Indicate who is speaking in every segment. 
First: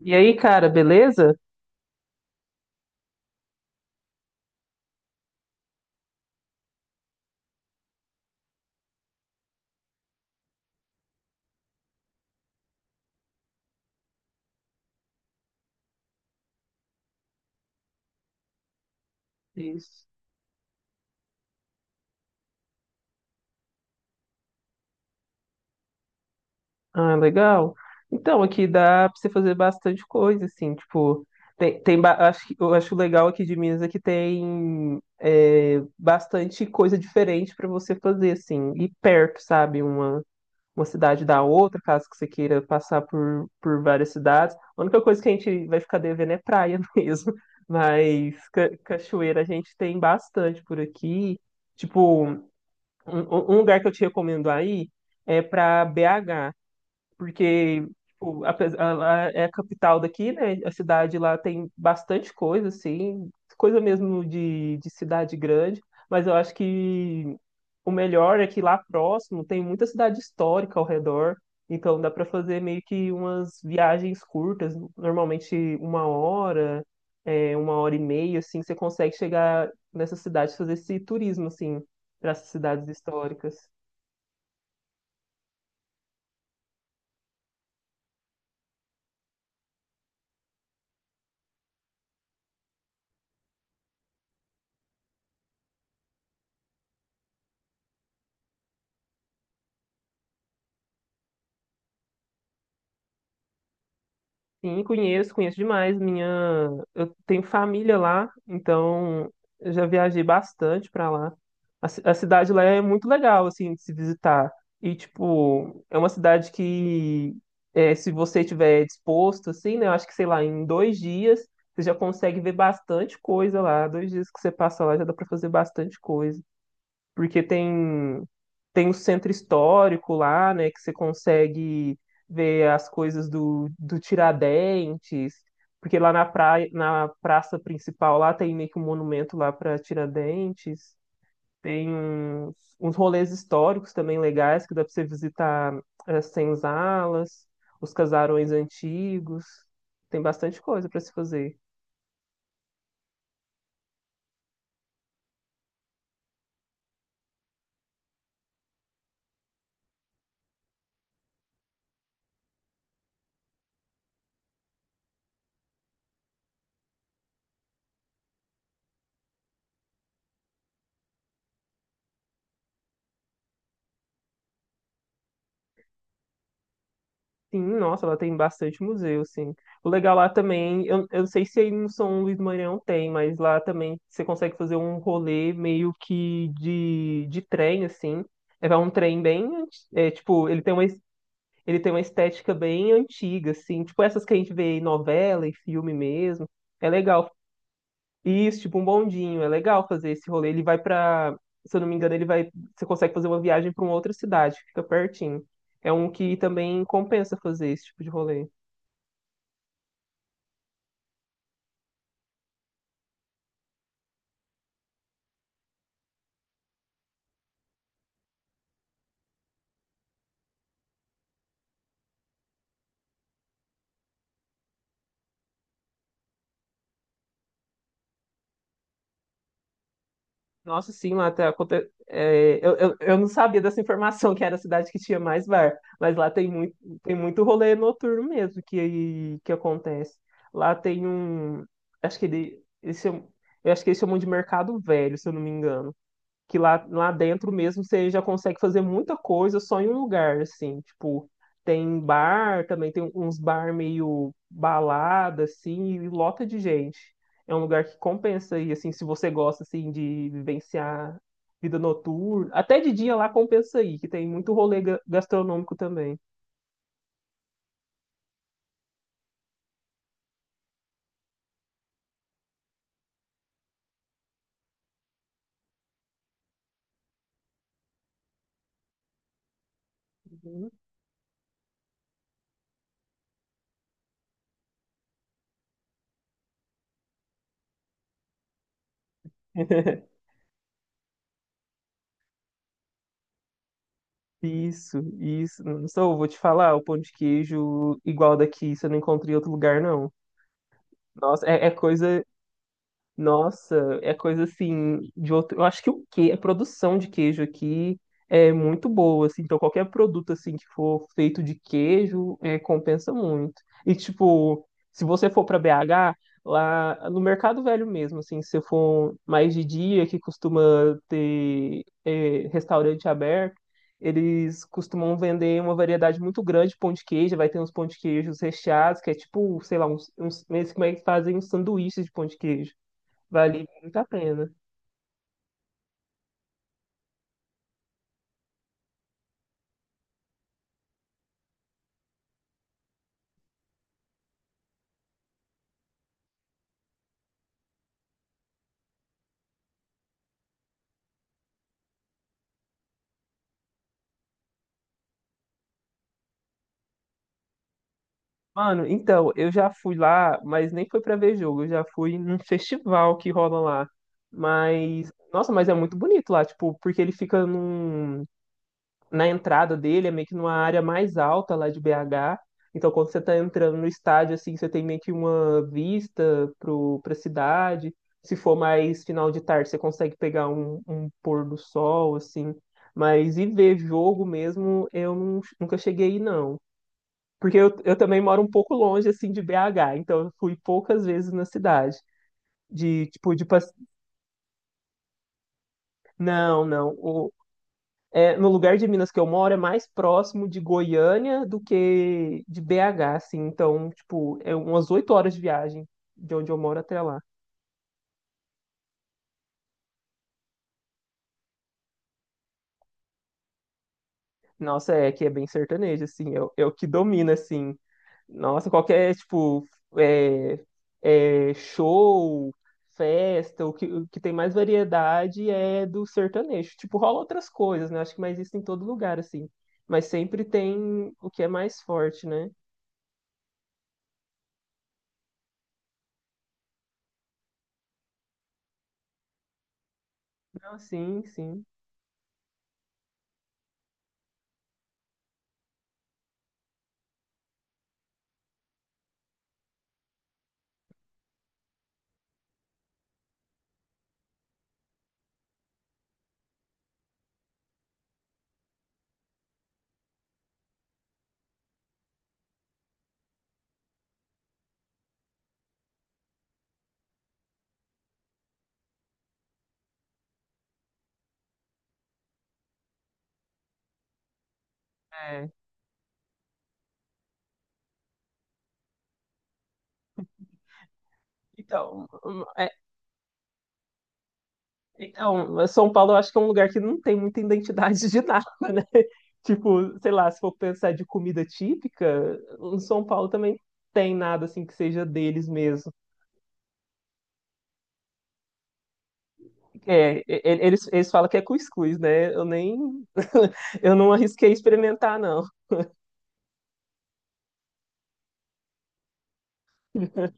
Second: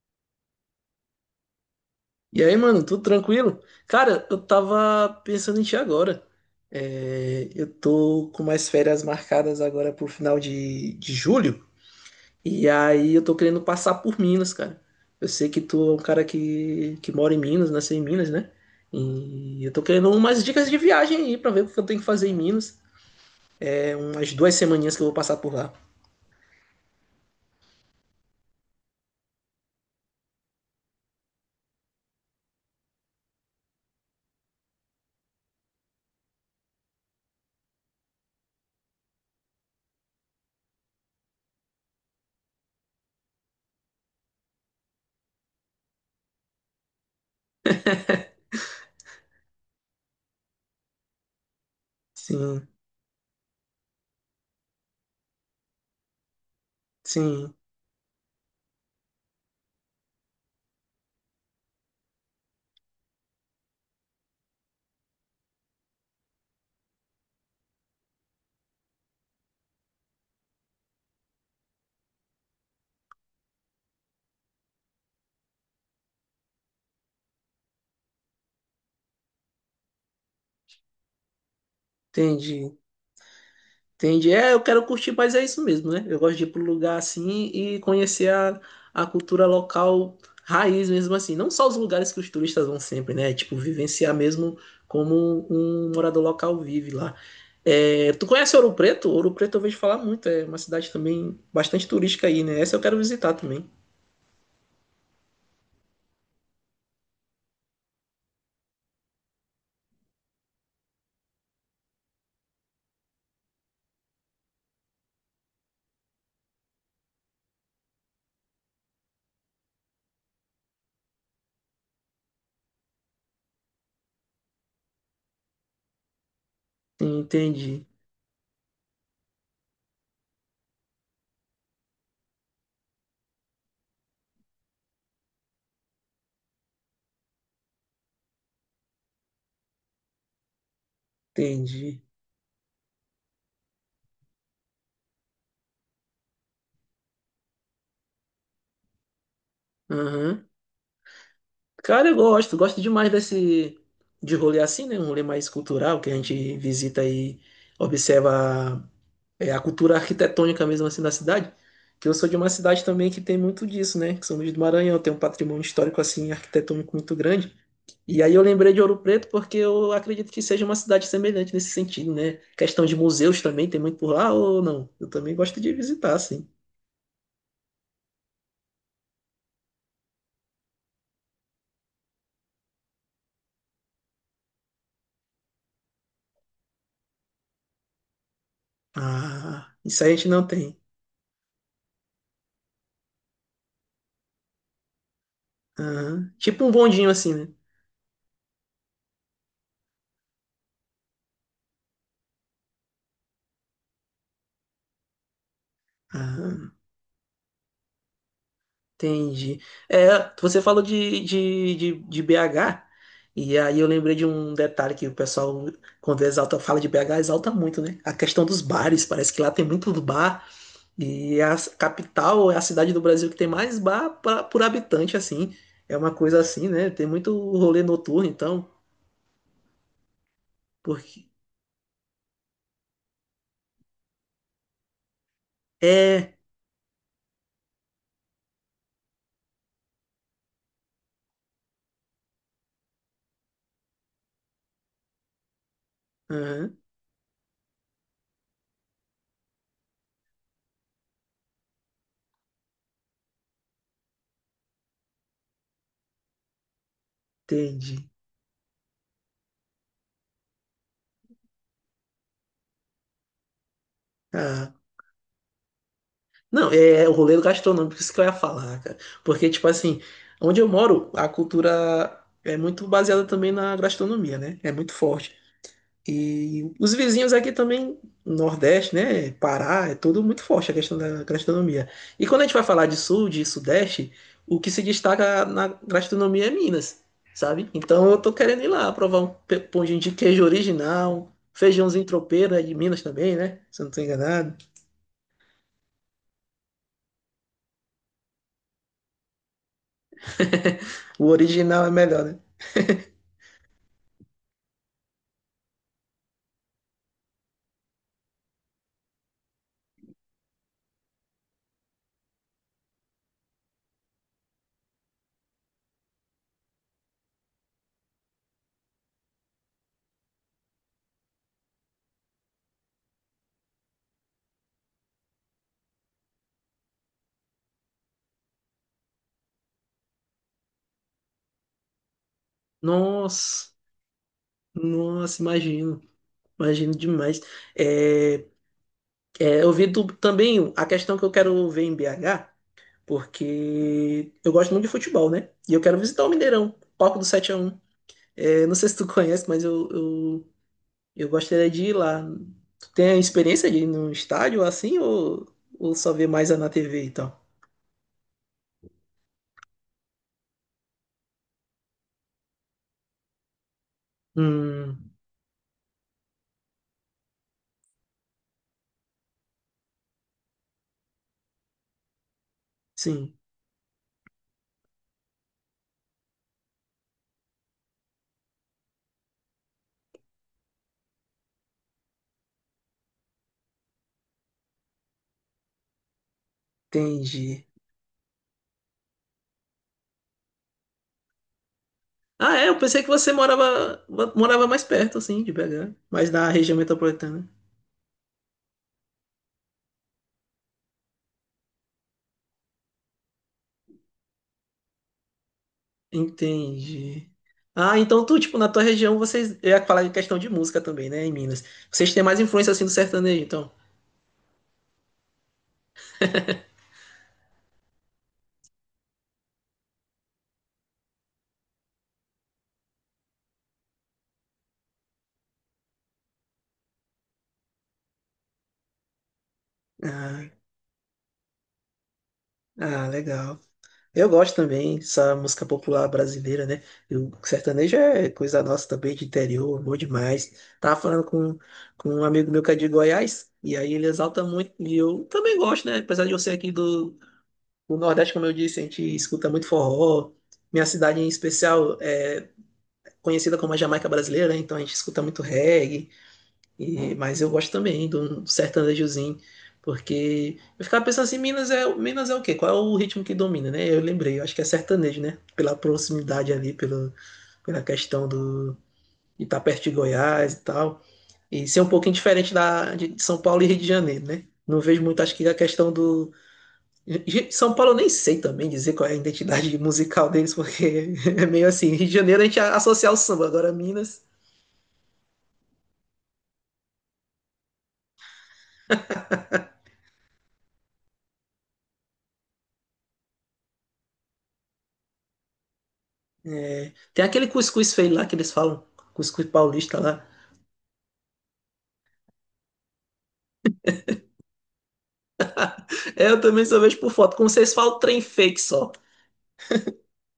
Speaker 1: E aí, cara, beleza?
Speaker 2: E aí, mano, tudo tranquilo? Cara, eu tava pensando em ti agora. É, eu tô com mais férias marcadas agora pro final de julho. E aí eu tô querendo passar por Minas, cara. Eu sei que tu é um cara que mora em Minas, nasceu em Minas, né? E eu tô
Speaker 1: Isso.
Speaker 2: querendo umas dicas de viagem aí pra ver o que eu tenho que fazer em Minas. Umas duas semaninhas que eu vou passar por lá.
Speaker 1: Ah, legal. Então, aqui dá pra você fazer bastante coisa, assim, tipo, tem, tem ba- acho, que- eu acho legal aqui de Minas é que tem bastante coisa diferente pra você fazer, assim, e perto, sabe? Uma cidade da outra, caso que você queira passar por várias cidades. A única coisa que a gente vai ficar devendo é praia mesmo, mas cachoeira a gente tem bastante por aqui. Tipo,
Speaker 2: Sim,
Speaker 1: um lugar que eu te recomendo aí é para BH
Speaker 2: sim,
Speaker 1: porque tipo, ela é a capital daqui, né? A cidade lá tem bastante coisa, assim, coisa mesmo de cidade grande, mas eu acho que o melhor é que lá próximo tem muita cidade histórica ao redor, então dá para fazer meio que umas viagens curtas, normalmente uma hora, uma hora e meia, assim, você consegue chegar nessa cidade, fazer esse turismo, assim, para essas
Speaker 2: entendi.
Speaker 1: cidades históricas.
Speaker 2: Entendi. É, eu quero curtir, mas é isso mesmo, né? Eu gosto de ir para um lugar assim e conhecer a cultura local raiz mesmo assim. Não só os lugares que os turistas vão sempre, né? Tipo, vivenciar mesmo como um morador local vive lá. É, tu conhece Ouro Preto? Ouro Preto eu vejo falar muito, é uma cidade também bastante turística aí, né? Essa eu quero visitar também.
Speaker 1: Sim, conheço, conheço demais. Eu tenho família lá, então eu já viajei bastante pra lá. A cidade lá é muito legal, assim, de se visitar. E, tipo, é uma cidade que, se você estiver disposto, assim, né, eu acho que, sei lá, em 2 dias você já consegue ver bastante coisa lá. Dois dias que você passa lá já dá pra fazer bastante coisa. Porque
Speaker 2: Entendi,
Speaker 1: tem o centro histórico lá, né, que você consegue ver as coisas do Tiradentes, porque lá na praia, na praça principal lá tem meio que um monumento lá para Tiradentes, tem
Speaker 2: entendi.
Speaker 1: uns rolês históricos também legais que dá para você visitar as senzalas, os casarões antigos, tem
Speaker 2: Aham.
Speaker 1: bastante coisa para se fazer.
Speaker 2: Cara, eu gosto, gosto demais desse de rolê assim, né? Um rolê mais cultural que a gente visita e observa a cultura arquitetônica mesmo assim da cidade, que eu sou de uma cidade também que tem muito disso, né? Que São Luís do Maranhão tem um patrimônio histórico assim arquitetônico muito grande. E aí eu lembrei de Ouro Preto porque eu acredito que seja uma cidade semelhante nesse sentido, né? Questão de museus também tem muito por lá ou não? Eu também gosto de visitar, assim.
Speaker 1: Sim, nossa, ela tem bastante museu, sim. O legal lá também, eu não sei se aí no São Luís do Maranhão tem, mas lá também você consegue fazer um rolê meio que de trem, assim. É um trem bem,
Speaker 2: Ah, isso aí a gente não tem.
Speaker 1: ele tem uma estética bem antiga, assim. Tipo essas que a gente vê em novela e filme
Speaker 2: Aham.
Speaker 1: mesmo.
Speaker 2: Tipo um
Speaker 1: É
Speaker 2: bondinho
Speaker 1: legal.
Speaker 2: assim, né?
Speaker 1: Isso, tipo um bondinho, é legal fazer esse rolê. Ele vai pra, se eu não me engano, ele vai, você consegue fazer uma viagem pra uma outra cidade, fica pertinho. É um que
Speaker 2: Aham.
Speaker 1: também compensa fazer esse tipo de rolê.
Speaker 2: Entendi. É, você falou de BH, e aí eu lembrei de um detalhe que o pessoal, quando exalta, fala de BH, exalta muito, né? A questão dos bares, parece que lá tem muito bar, e a capital é a cidade do Brasil que tem mais bar por habitante, assim. É uma coisa assim, né? Tem muito rolê noturno, então,
Speaker 1: Nossa, sim,
Speaker 2: porque.
Speaker 1: lá tá, eu não sabia dessa informação que era a cidade que tinha mais bar, mas lá
Speaker 2: É,
Speaker 1: tem muito rolê noturno mesmo que acontece. Lá tem um, acho que ele, eles chamam- eu acho que eles chamam de Mercado Velho, se eu não me engano que
Speaker 2: aham,
Speaker 1: lá dentro mesmo você já consegue fazer muita coisa só em um lugar, assim, tipo, tem bar, também tem uns bar meio balada, assim, e lota de gente. É um lugar que
Speaker 2: entendi.
Speaker 1: compensa aí assim, se você gosta, assim, de vivenciar vida noturna, até de dia lá compensa aí, que tem muito
Speaker 2: Ah,
Speaker 1: rolê gastronômico também.
Speaker 2: não, é o rolê gastronômico, isso que eu ia falar, cara. Porque, tipo assim, onde eu moro, a cultura é muito baseada também na gastronomia, né? É muito forte. E os vizinhos aqui também, Nordeste, né? Pará, é tudo muito forte
Speaker 1: Uhum.
Speaker 2: a questão da gastronomia. E quando a gente vai falar de Sul, de Sudeste, o que se destaca na gastronomia é Minas, sabe? Então eu tô querendo ir lá provar um pãozinho de queijo original, feijãozinho tropeiro, é de Minas também, né? Se eu não tô enganado.
Speaker 1: Isso, isso. Não sou, eu vou te falar, o pão de queijo igual daqui, você não encontra em outro lugar, não.
Speaker 2: O
Speaker 1: Nossa, é, é
Speaker 2: original é melhor,
Speaker 1: coisa
Speaker 2: né?
Speaker 1: Nossa, é coisa assim de outro. Eu acho que o que a produção de queijo aqui é muito boa, assim. Então qualquer produto assim que for feito de queijo compensa muito. E tipo, se você for para BH lá no Mercado Velho mesmo, assim, se você for mais de dia que costuma ter restaurante aberto, eles costumam vender uma variedade muito grande de pão de queijo. Vai ter uns pão de queijos recheados que é tipo, sei lá, uns eles como é que fazem uns sanduíches de pão de queijo. Vale
Speaker 2: Nossa,
Speaker 1: muito a pena.
Speaker 2: nossa, imagino, imagino demais. É, é, eu vi também a questão que eu quero ver em BH, porque eu gosto muito de futebol, né? E eu quero visitar o Mineirão, palco do Sete x 1. É, não sei se tu conhece, mas eu gostaria de ir lá. Tu tem a experiência de ir num estádio assim, ou só ver mais é na TV e tal?
Speaker 1: Mano, então, eu já fui lá, mas nem foi pra ver jogo, eu já fui num festival que rola lá. Mas,
Speaker 2: Hum,
Speaker 1: nossa, mas é muito bonito lá, tipo, porque ele fica num, na entrada dele, é meio que numa área mais alta lá de BH. Então, quando você
Speaker 2: sim,
Speaker 1: tá entrando no estádio, assim, você tem meio que uma vista pro, pra cidade. Se for mais final de tarde, você consegue pegar um, um pôr do sol, assim. Mas e ver jogo mesmo, eu nunca cheguei aí, não. Porque
Speaker 2: entendi.
Speaker 1: eu também moro um pouco longe, assim, de BH, então eu fui poucas vezes na cidade.
Speaker 2: Ah, é, eu pensei
Speaker 1: De,
Speaker 2: que você
Speaker 1: tipo, de... passe-
Speaker 2: morava mais perto, assim, de BH, mais na
Speaker 1: Não,
Speaker 2: região
Speaker 1: não.
Speaker 2: metropolitana.
Speaker 1: No lugar de Minas que eu moro é mais próximo de Goiânia do que de BH, assim. Então, tipo, é umas 8 horas de viagem de onde eu moro até lá.
Speaker 2: Entendi. Ah, então tu, tipo, na tua região vocês. Eu ia falar em questão de música também, né, em Minas. Vocês têm mais influência assim do sertanejo, então.
Speaker 1: Nossa, é que é bem sertanejo, assim. É, é o que domina, assim. Nossa, qualquer, tipo, é, show, festa, o que tem mais variedade é do sertanejo. Tipo, rola outras coisas, né? Acho que mais isso em todo lugar, assim. Mas sempre
Speaker 2: Ah,
Speaker 1: tem o que é mais forte, né?
Speaker 2: ah, legal. Eu gosto também dessa música popular brasileira, né? E o sertanejo é coisa nossa também, de interior, bom demais.
Speaker 1: Não,
Speaker 2: Tava falando
Speaker 1: sim,
Speaker 2: com,
Speaker 1: sim.
Speaker 2: com um amigo meu que é de Goiás, e aí ele exalta muito, e eu também gosto, né? Apesar de eu ser aqui do Nordeste, como eu disse, a gente escuta muito forró. Minha cidade em especial, é conhecida como a Jamaica brasileira, né? Então a gente escuta muito reggae, mas eu gosto também do sertanejozinho, porque eu ficava pensando assim, Minas é o quê? Qual é o ritmo que domina, né? Eu lembrei, eu acho que é sertanejo, né? Pela proximidade ali, pela questão de estar perto de Goiás e tal, e ser um pouquinho diferente de São Paulo e Rio de Janeiro, né? Não vejo muito, acho que
Speaker 1: É.
Speaker 2: a questão do. São Paulo eu nem sei também dizer qual é a identidade musical deles, porque é meio assim. Rio
Speaker 1: Então,
Speaker 2: de Janeiro a
Speaker 1: hum,
Speaker 2: gente
Speaker 1: é,
Speaker 2: associa ao samba, agora Minas.
Speaker 1: então, mas São Paulo eu acho que é um lugar que não tem muita identidade de nada, né? Tipo, sei lá, se for pensar de comida típica, em São Paulo também tem nada assim que seja deles mesmo.
Speaker 2: Tem aquele cuscuz feio lá que eles falam, cuscuz paulista
Speaker 1: É,
Speaker 2: lá.
Speaker 1: eles, eles falam que é cuscuz, né? Eu nem. Eu não arrisquei experimentar, não.
Speaker 2: É, eu também só vejo por foto, como vocês falam, trem fake só.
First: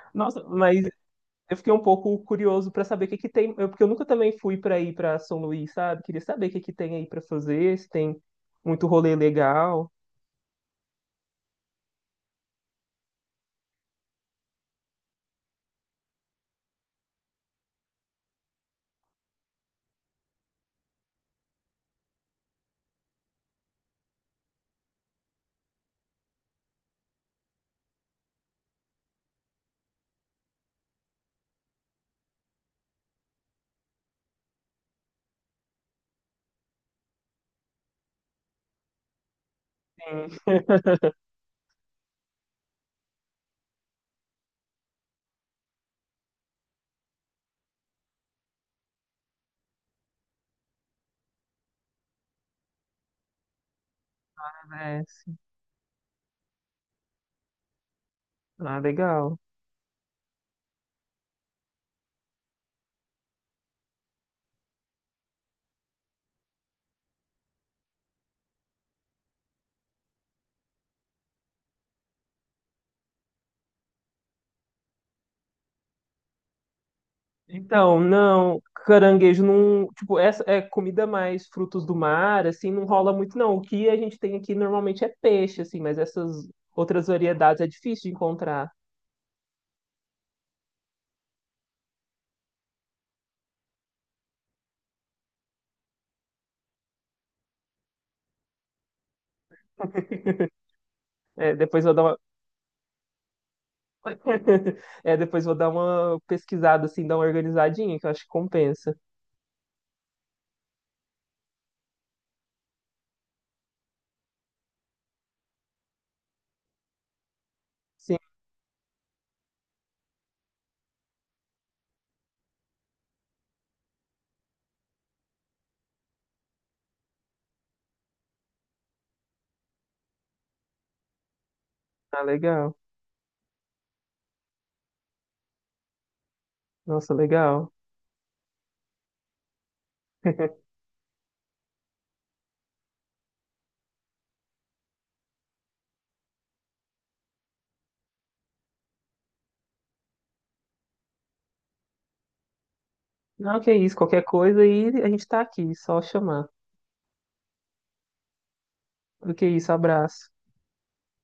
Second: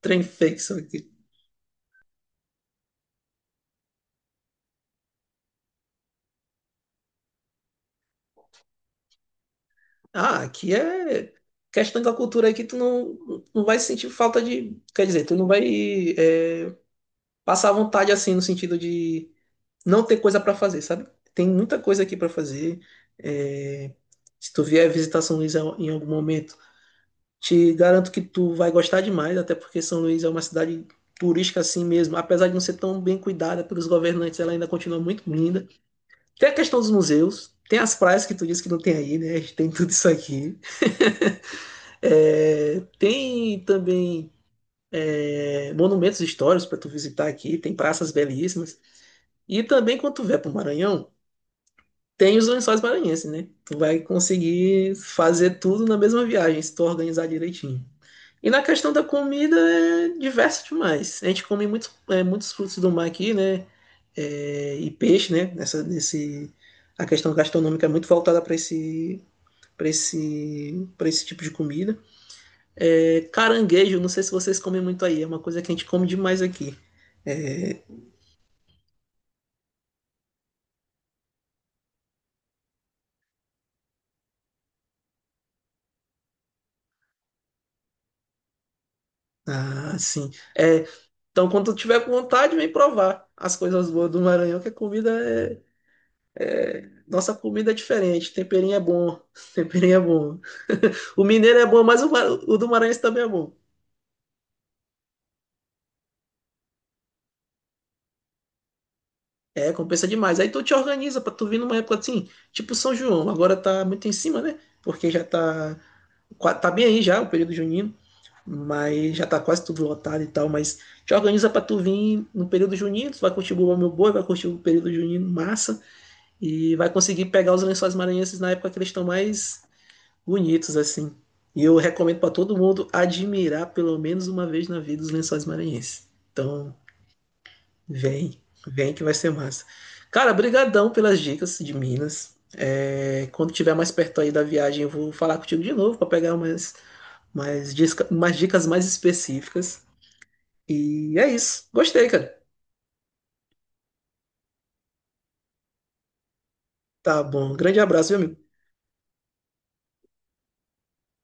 Speaker 2: Trem
Speaker 1: Nossa,
Speaker 2: fake só
Speaker 1: mas
Speaker 2: aqui.
Speaker 1: eu fiquei um pouco curioso para saber o que que tem. Porque eu nunca também fui para ir para São Luís, sabe? Queria saber o que que tem aí para fazer, se tem muito rolê legal.
Speaker 2: Ah, aqui é questão da cultura aí que tu não, não vai sentir falta de. Quer dizer, tu não vai passar vontade assim, no sentido de não ter coisa pra fazer, sabe? Tem muita coisa aqui pra fazer. É, se tu vier visitar São Luís em algum momento, te garanto que tu vai gostar demais, até porque São Luís é uma cidade turística assim mesmo. Apesar de não ser tão bem cuidada pelos governantes, ela ainda continua muito linda. Tem a questão dos museus, tem as praias que tu disse que não tem aí, né? A gente tem tudo isso
Speaker 1: Sim.
Speaker 2: aqui. É, tem também monumentos históricos para tu visitar aqui, tem praças belíssimas. E também quando tu vier para o Maranhão, tem os lençóis maranhenses, né? Tu vai conseguir
Speaker 1: Parece.
Speaker 2: fazer tudo na mesma viagem, se tu organizar direitinho. E na
Speaker 1: Ah,
Speaker 2: questão da
Speaker 1: legal.
Speaker 2: comida é diverso demais. A gente come muitos frutos do mar aqui, né? É, e peixe, né? A questão gastronômica é muito voltada para esse tipo de comida. É, caranguejo, não sei se vocês comem muito aí, é uma coisa que a gente come demais aqui.
Speaker 1: Então, não, caranguejo não, tipo, essa é comida mais frutos do mar, assim, não rola muito não. O que a gente tem aqui normalmente é peixe, assim, mas essas outras variedades é difícil de encontrar.
Speaker 2: Ah, sim. É, então, quando tu tiver com vontade, vem provar as coisas boas do Maranhão, que nossa comida é diferente, temperinho é bom, temperinho é bom. O
Speaker 1: É,
Speaker 2: mineiro é bom,
Speaker 1: depois vou
Speaker 2: mas
Speaker 1: dar uma...
Speaker 2: o do Maranhense também é bom.
Speaker 1: É, depois vou dar uma pesquisada, assim, dar uma organizadinha, que eu acho que compensa.
Speaker 2: É, compensa demais. Aí tu te organiza pra tu vir numa época assim, tipo São João, agora tá muito em cima, né? Porque já tá, tá bem aí já o período junino,
Speaker 1: Sim,
Speaker 2: mas já tá quase tudo lotado e tal, mas te organiza pra tu vir no período junino, tu vai curtir o Bumba Meu Boi, vai curtir o período junino massa e vai conseguir pegar os lençóis maranhenses na época que eles estão mais bonitos assim. E eu recomendo
Speaker 1: tá
Speaker 2: para todo
Speaker 1: legal.
Speaker 2: mundo admirar pelo menos uma vez na vida os Lençóis Maranhenses. Então,
Speaker 1: Nossa, legal.
Speaker 2: vem, vem que vai ser massa. Cara, brigadão pelas dicas de Minas. É, quando tiver mais perto aí da viagem, eu vou falar contigo de novo para pegar umas dicas mais específicas. E é isso. Gostei, cara.
Speaker 1: Não, que é isso, qualquer coisa aí a gente tá aqui, só chamar.
Speaker 2: Tá bom. Grande abraço, meu amigo.
Speaker 1: Do que isso, abraço.